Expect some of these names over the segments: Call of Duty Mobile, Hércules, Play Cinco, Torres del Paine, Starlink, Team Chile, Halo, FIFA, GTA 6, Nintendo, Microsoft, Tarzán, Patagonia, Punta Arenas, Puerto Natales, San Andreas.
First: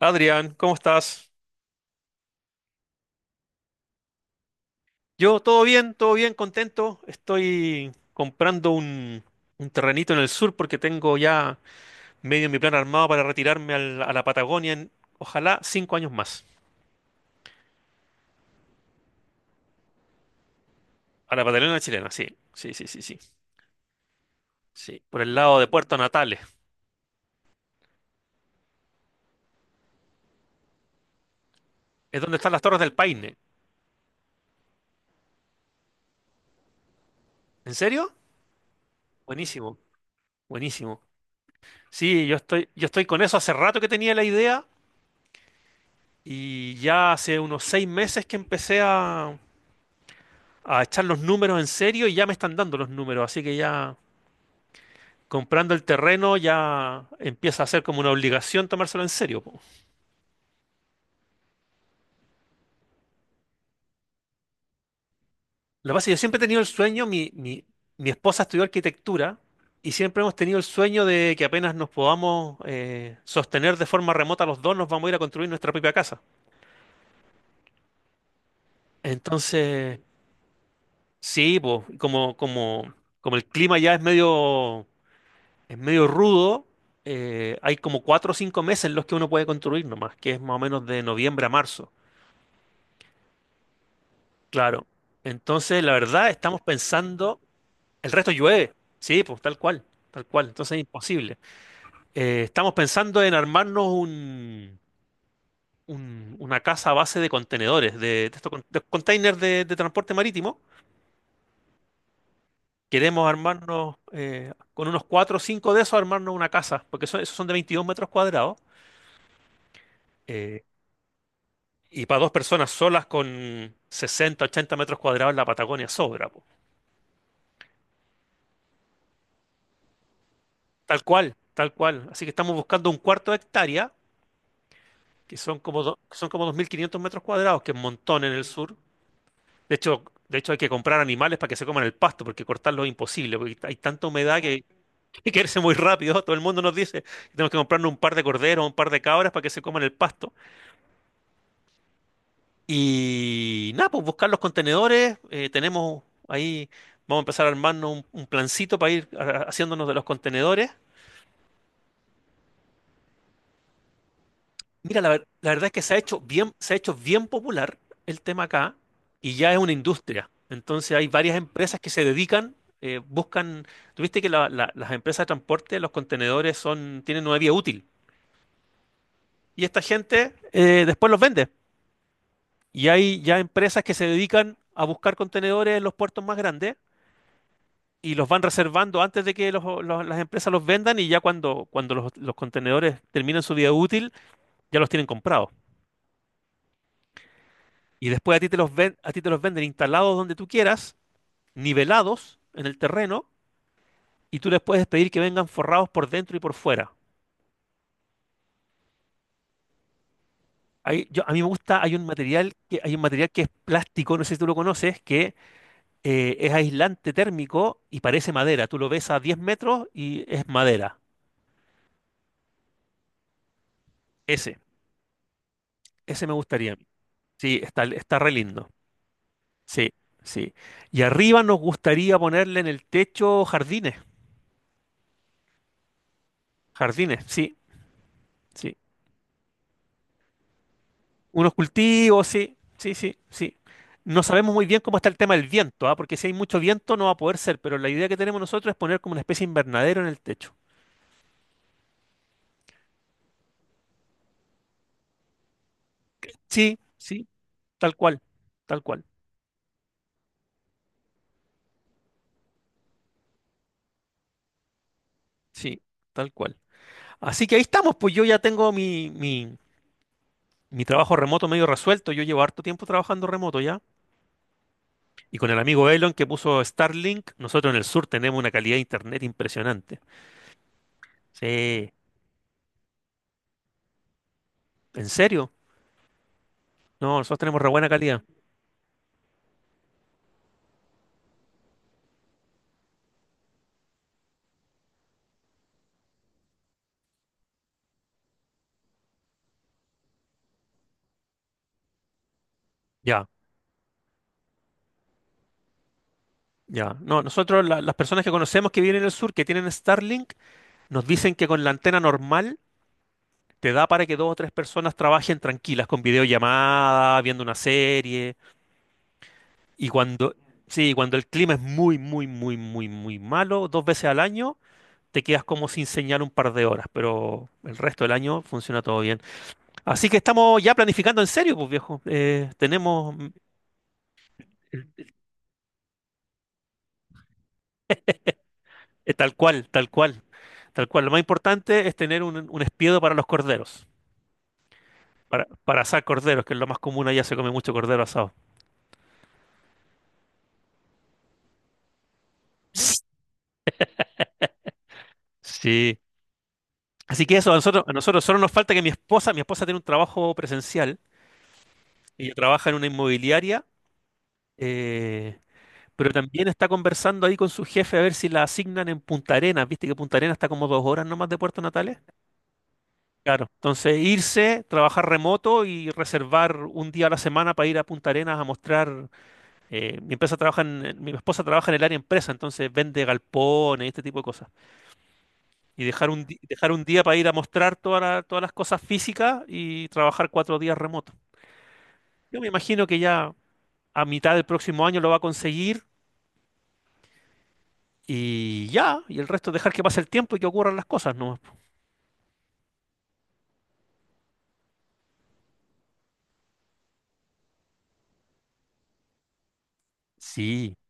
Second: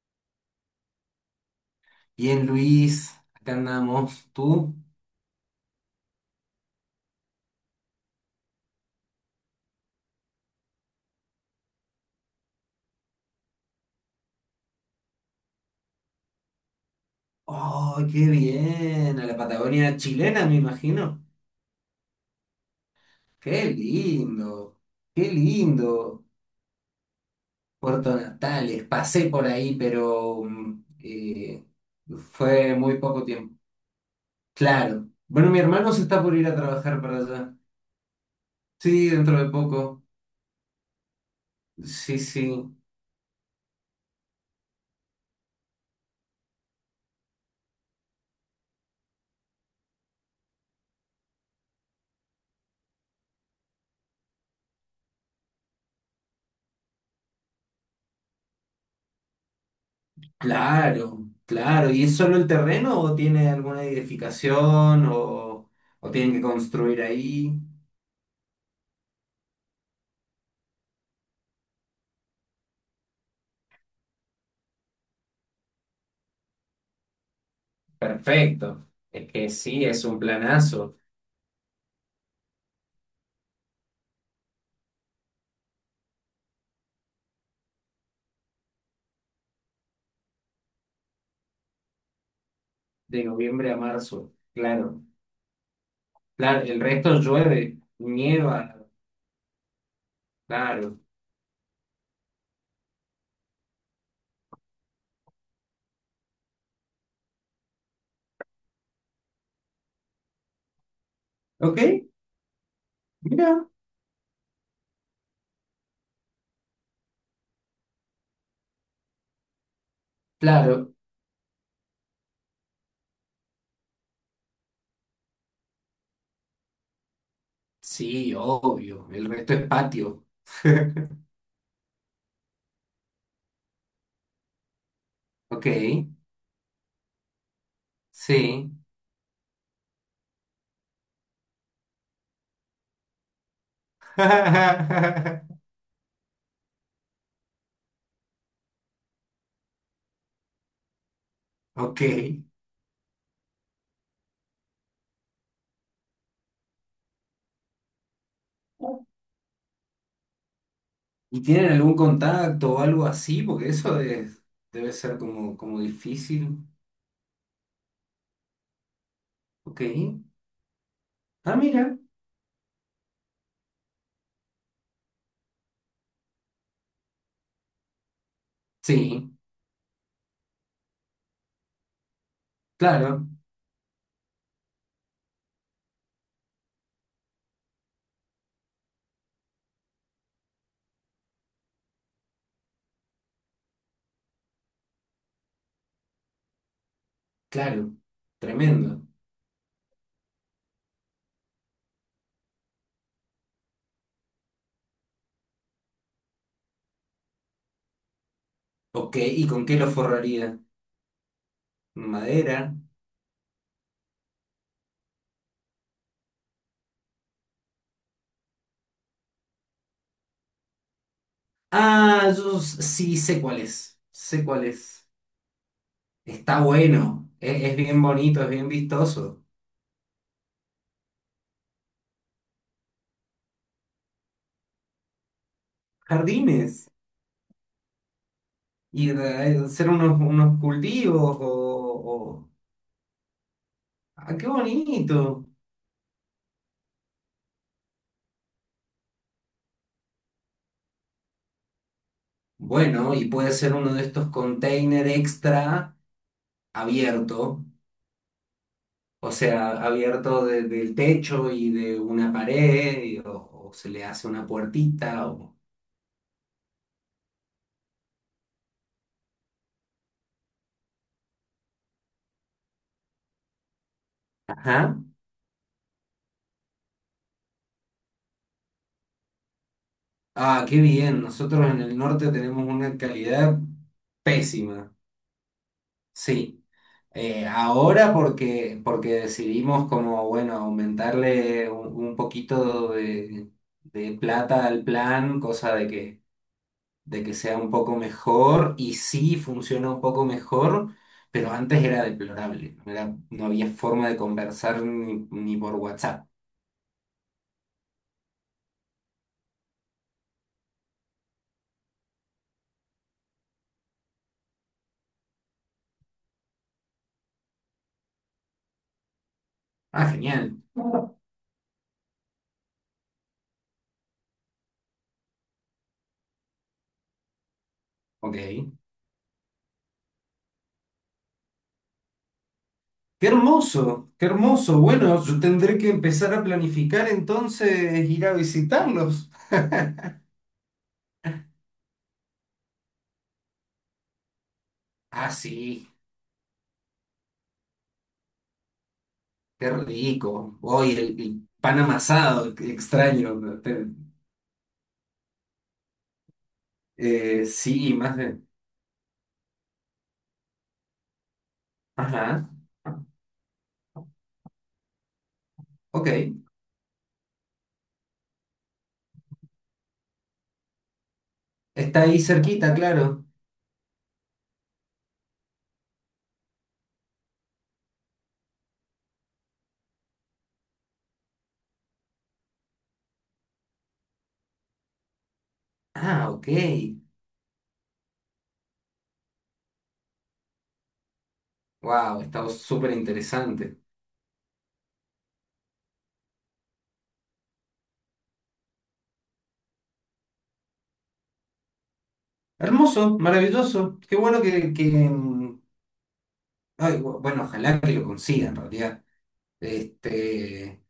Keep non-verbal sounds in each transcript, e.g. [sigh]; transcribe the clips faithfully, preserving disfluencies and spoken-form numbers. Adrián, ¿cómo estás? Bien, Luis, acá andamos. ¿Tú? Yo, todo bien, todo bien, contento. Estoy comprando un, un terrenito en el sur porque tengo ya medio mi plan armado para retirarme al- a la Patagonia en, ojalá, cinco años más. ¡Oh, qué bien! A la Patagonia chilena, me imagino. A la Patagonia chilena, sí, sí, sí, sí, sí. ¡Qué lindo! Sí, por ¡Qué el lado de Puerto lindo! Natales. Puerto Natales, pasé por ahí, pero mm, eh, Es donde están las fue Torres del muy poco Paine. tiempo. Claro. Bueno, mi hermano se está por ir a trabajar para allá. ¿En serio? Sí, dentro de Buenísimo, poco. buenísimo. Sí, Sí, yo estoy, sí. yo estoy con eso. Hace rato que tenía la idea y ya hace unos seis meses que empecé a a echar los números en serio y ya me están dando los números, así que ya comprando el terreno ya empieza a ser como una obligación tomárselo en serio. Po. Claro, claro. ¿Y es solo el terreno o tiene alguna edificación o, Lo que pasa es que o yo tienen siempre he que tenido el construir sueño, mi, ahí? mi, mi esposa estudió arquitectura y siempre hemos tenido el sueño de que apenas nos podamos eh, sostener de forma remota los dos, nos vamos a ir a construir nuestra propia casa. Perfecto. Es que sí, Entonces, es un planazo. sí, po, como, como, como el clima ya es medio. Es medio rudo. Eh, hay como cuatro o cinco meses en los que uno puede construir nomás, que es más o menos de noviembre a marzo. De noviembre a marzo. Claro. Claro. Entonces, la verdad, estamos Claro, el resto pensando, llueve, el resto llueve. nieva. Sí, pues tal cual, tal cual. Entonces es Claro. imposible. Eh, estamos pensando en armarnos un, un- una casa a base de contenedores, de, de estos con- de containers de, de transporte marítimo. Ok, Queremos mira. armarnos eh, con unos cuatro o cinco de esos, armarnos una casa, porque son- esos son de veintidós metros cuadrados. Eh, Claro. Y para dos personas solas con sesenta ochenta metros cuadrados en la Patagonia sobra, po. Sí, obvio. El resto es patio. Tal [laughs] cual, tal cual. Así que estamos buscando un cuarto de hectárea, que son Ok, como, do- son como dos mil quinientos metros cuadrados, que es un montón en el sí. sur. De hecho, de hecho, hay que comprar animales para que se coman el pasto, porque cortarlo es imposible, porque hay tanta humedad que [laughs] que [laughs] crece muy rápido. Todo el mundo nos dice que tenemos que comprarnos un par de corderos, un par de cabras para que se coman el pasto. Ok. Y nada, pues buscar los contenedores. Eh, tenemos ahí, vamos a empezar a armarnos un, un plancito para ir a- haciéndonos de los contenedores. ¿Y tienen algún contacto o algo así? Porque eso es- debe Mira, la, ser ver- la como, verdad es como que se ha hecho bien, difícil. se ha hecho bien popular el tema acá y ya es una Ok. industria. Entonces hay varias Ah, empresas que mira. se dedican, eh, buscan, tuviste que la- la- las empresas de transporte, los contenedores son, tienen una vía útil Sí, y esta gente eh, después los vende. Y hay claro, ya empresas que se dedican a buscar contenedores en los puertos más grandes y los van reservando antes de que los- los- las empresas los vendan y ya cuando, cuando los, los contenedores terminan su vida útil, ya los tienen comprados. claro. Y después a ti te los ven, Tremendo. a ti te los venden instalados donde tú quieras, nivelados en el terreno, y tú les puedes pedir que vengan forrados por dentro y por fuera. Ok, ¿y con qué lo forraría? Ahí yo, a mí me gusta, hay un material Madera. que, hay un material que es plástico, no sé si tú lo conoces, que eh, es aislante térmico y parece madera. Tú lo ves a diez metros y es madera. Ah, yo s- sí sé cuál es. Sé Ese, cuál es. ese me Está gustaría a mí. bueno. Sí, e- Es está, bien está re bonito, es lindo. bien vistoso. Sí, sí. Y arriba nos gustaría ponerle en el techo jardines, Jardines. jardines, sí, sí. Y eh, hacer unos, unos cultivos Unos o, cultivos, o- sí, sí, sí, sí. No Ah, qué sabemos muy bien cómo está el tema del bonito. viento, ¿ah? Porque si hay mucho viento no va a poder ser, pero la idea que tenemos nosotros es poner como una especie de invernadero en el techo. Bueno, y puede ser uno de estos container extra Sí, sí, abierto. tal cual, tal cual, O sea, abierto de- del techo y de una pared. Y- o, o se le hace una puertita. O... sí, tal cual. Así que ahí estamos, pues yo ya tengo mi, mi, mi trabajo remoto medio resuelto, yo llevo harto tiempo trabajando remoto ya. Ajá. Y con el amigo Elon que puso Starlink, nosotros en el sur tenemos una calidad de internet impresionante. Ah, qué bien. Nosotros en Sí, el norte tenemos una calidad pésima. ¿en serio? Sí. No, nosotros Eh, tenemos re buena ahora calidad. porque, porque decidimos como, bueno, aumentarle un, un poquito de, de plata al plan, cosa de que, de que sea un poco mejor y sí funciona un poco mejor, pero antes era deplorable. No era- Ya, No había forma de conversar ni, ni por WhatsApp. ya. No, nosotros, la- las personas que conocemos que viven en el sur, que tienen Starlink, nos dicen que con la antena normal te da para que dos o tres personas trabajen tranquilas con videollamada, viendo una serie. Y Ah, cuando, genial. sí, cuando el clima es muy, muy, muy, muy, muy malo, dos veces al año, te quedas como sin señal un par de horas, pero el resto del Ok. año funciona todo bien. Así que estamos ya planificando en serio, pues viejo. Eh, tenemos mm, Qué hermoso, qué hermoso. Bueno, yo tendré que empezar a planificar entonces ir a eh, visitarlos. tal cual, tal cual, tal cual. Lo más importante es tener un, un espiedo para los corderos, Ah, para, para sí, asar corderos, que es lo más común allá, se come mucho cordero asado. qué rico. Hoy el, el pan amasado, qué extraño, ¿no? Te- Sí. Así que eh, eso, a nosotros, a Sí, más nosotros solo de... nos falta que mi esposa, mi esposa tiene un trabajo presencial, ella Ajá, trabaja en una inmobiliaria, eh, ok. pero también está conversando ahí con su jefe a ver si la asignan en Punta Arenas. Viste que Punta Arenas está como dos horas nomás de Puerto Natales. Está ahí cerquita, claro. Claro, entonces irse, trabajar remoto y reservar un día a la semana para ir a Punta Arenas a mostrar. Eh, mi empresa trabaja en- en- mi esposa trabaja en el área empresa, entonces vende galpones y este tipo de cosas. Y dejar un, Ah, di- ok. dejar un día para ir a mostrar toda la- todas las cosas físicas y trabajar cuatro días remoto. Wow, Yo me está imagino súper que ya interesante. a mitad del próximo año lo va a conseguir y ya, y el resto dejar que pase el tiempo y que ocurran las cosas, ¿no? Hermoso, maravilloso. Qué bueno que, que... mm, ay, bu- bueno, ojalá que lo consiga en realidad. Sí, Este...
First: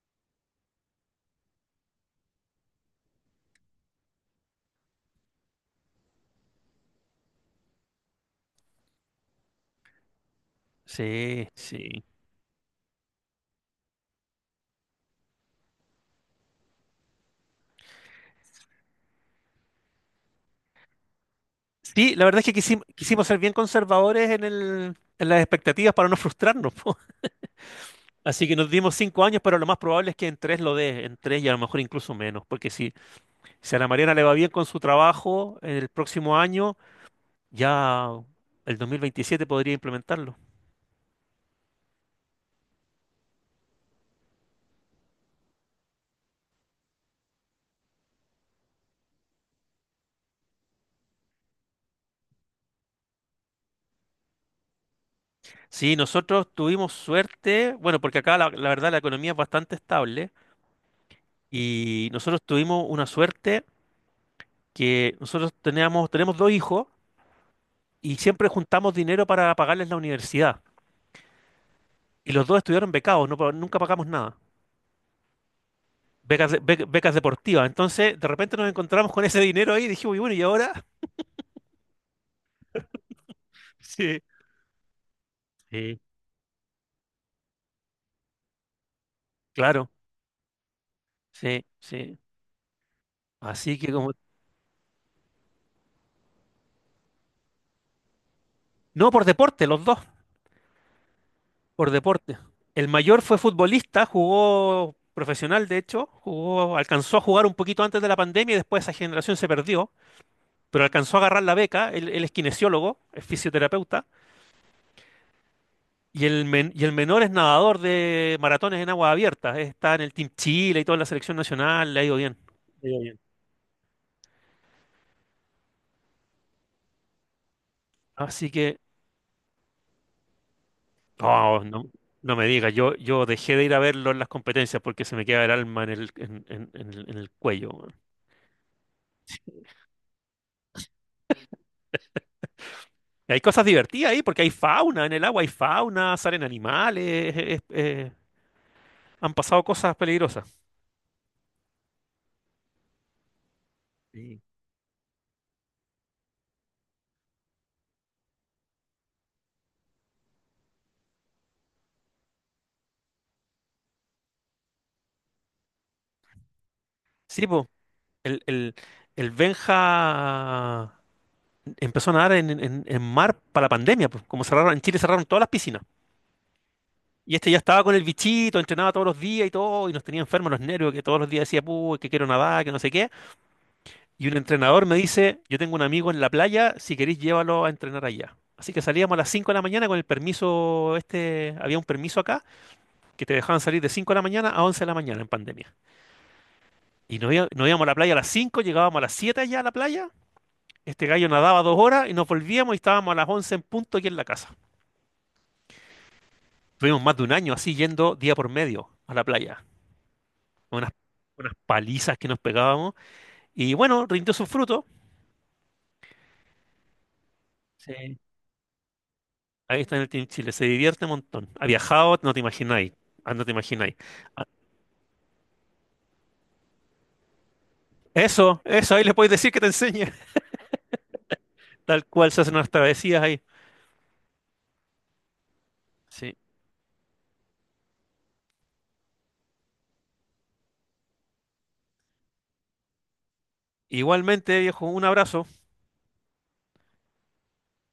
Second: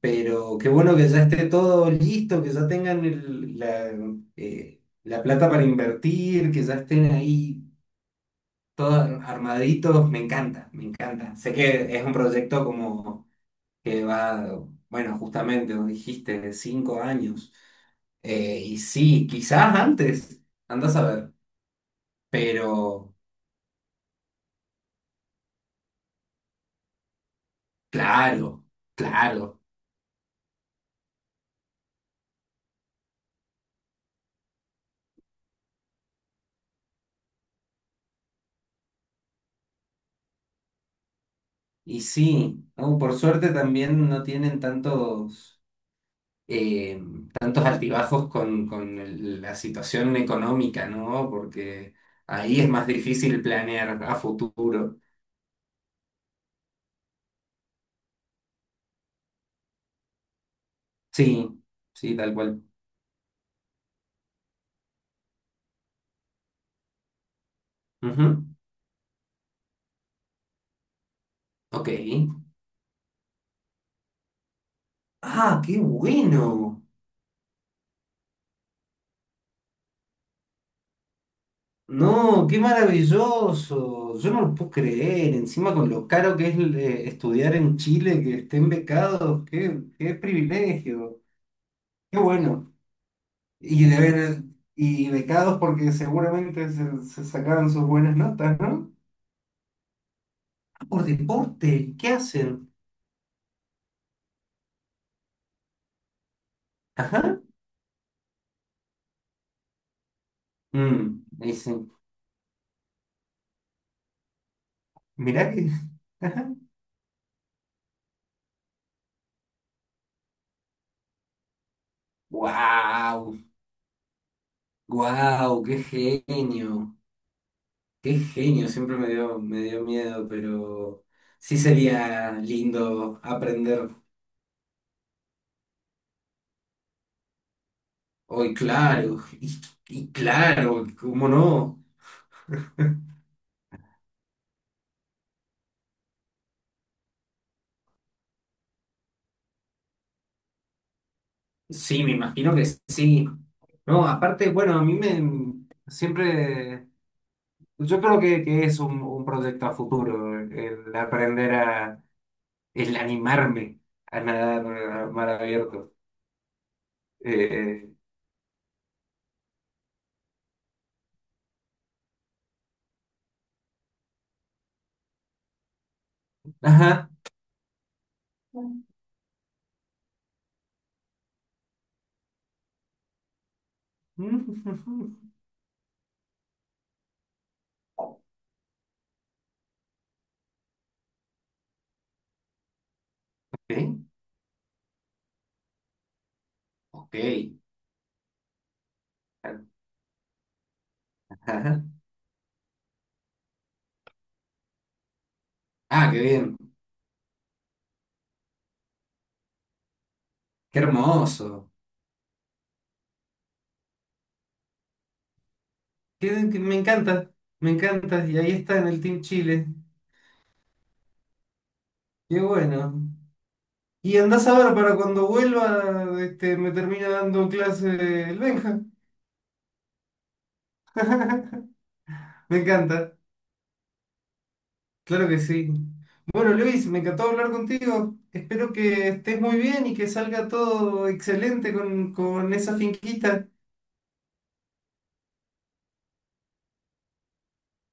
Pero qué bueno que ya esté todo listo, que ya tengan el- la, eh, la plata para invertir, que ya estén ahí todos armaditos. Me encanta, me encanta. sí, Sé que sí. es un proyecto como que va, bueno, justamente, vos dijiste, de cinco años. Eh, y sí, quizás antes, andas a ver. Sí, la verdad es que quisim- Pero quisimos ser bien conservadores en el, en las expectativas para no frustrarnos, [laughs] po. Así que claro, nos dimos cinco años, pero claro. lo más probable es que en tres lo dé, en tres y a lo mejor incluso menos, porque si, si a la Mariana le va bien con su trabajo el próximo año, ya el dos mil veintisiete podría implementarlo. Y sí, ¿no? Por suerte también no tienen tantos eh, tantos altibajos con, con el- la situación económica, ¿no? Porque ahí es más difícil planear a futuro. Sí, nosotros tuvimos suerte, bueno, porque acá la, la verdad la economía es bastante estable Sí, y sí, tal nosotros cual. tuvimos una suerte que nosotros teníamos, tenemos dos hijos y siempre Ujú. juntamos dinero para pagarles la universidad. Ok. Y los dos estuvieron becados, no, pa- nunca pagamos nada. Ah, qué Becas, de- bueno. be- becas deportivas. Entonces, de repente nos encontramos con ese dinero ahí y dijimos, y bueno, ¿y ahora? [laughs] No, qué maravilloso. Sí. Yo no lo puedo creer. Encima con Sí, lo caro que es eh, estudiar en Chile, que estén becados, qué, claro. qué privilegio. Sí, sí. Qué bueno. Así Y, que de como... ver- y becados porque seguramente se, se sacaron sus buenas notas, no No, por deporte, los dos, por por deporte, ¿qué deporte. hacen? El mayor fue futbolista, jugó profesional, de hecho, jugó, alcanzó a Ajá. jugar un poquito antes de la pandemia y después esa generación se perdió, pero alcanzó a Mm, agarrar la dice, beca. Él, él es kinesiólogo, es fisioterapeuta. mirá que. [laughs] Y el, Ajá. men- y el menor es nadador de maratones en aguas abiertas. eh, Está en el Team Chile y toda la selección nacional. Le ha ido bien. Le ha ido bien. Wow, wow, qué genio, qué Así genio. que, Siempre me dio, me dio miedo, pero sí oh, no, sería no me digas. Yo, lindo yo dejé de ir a aprender verlo en las competencias porque se me queda el alma en el, en, en- en el, en el cuello. Weón. hoy, claro, y, y claro, ¿cómo no? Y hay cosas divertidas ahí porque hay fauna en el agua, hay fauna, salen animales. es- es- han pasado cosas peligrosas. Sí, me imagino que sí. No, Sí. aparte, bueno, a mí me siempre, yo creo que, que es un, un proyecto a futuro, el aprender a el animarme a nadar a mar abierto. Eh, Sí, po. eh, El, el, el Benja. Empezó a nadar en, en- en mar para la pandemia, pues, como cerraron, en Chile cerraron todas las piscinas. ajá. Y este ya estaba con el bichito, entrenaba [laughs] todos los días y todo, y nos tenía enfermos los nervios, que todos los días decía, puh, que quiero nadar, que no sé qué. Y un Mm, entrenador me dice, yo tengo un amigo en la playa, si queréis llévalo a entrenar allá. Así que salíamos a las cinco de la mañana con el permiso, este, había un permiso acá, que te dejaban salir de ok, cinco de la mañana a once de la mañana en pandemia. ok. Y nos, íbamos- nos íbamos a la playa a las cinco llegábamos a las siete allá a la playa, este gallo nadaba dos Ajá. horas y nos volvíamos y estábamos a las once en punto aquí en la casa. Ah, qué bien. Tuvimos más de un año así yendo día por medio a la playa. Qué Unas, unas hermoso. palizas que nos pegábamos. Y bueno, rindió sus frutos. Qué- qué- me encanta, me Sí. encanta. Y ahí está en el Team Chile. Ahí está en el Team Chile. Se divierte un montón. Ha viajado, no te Qué imagináis. bueno. Ah, no te imagináis. Y Ah, andás a ver para cuando vuelva, este, me termina dando clase el Eso, Benja. eso, ahí le podéis decir que te enseñe. [laughs] Tal cual se hacen Me unas encanta. travesías ahí. Claro que sí. Sí. Bueno, Luis, me encantó hablar contigo. Espero que estés muy bien y que salga todo excelente con, con esa finquita. Igualmente, viejo, un abrazo.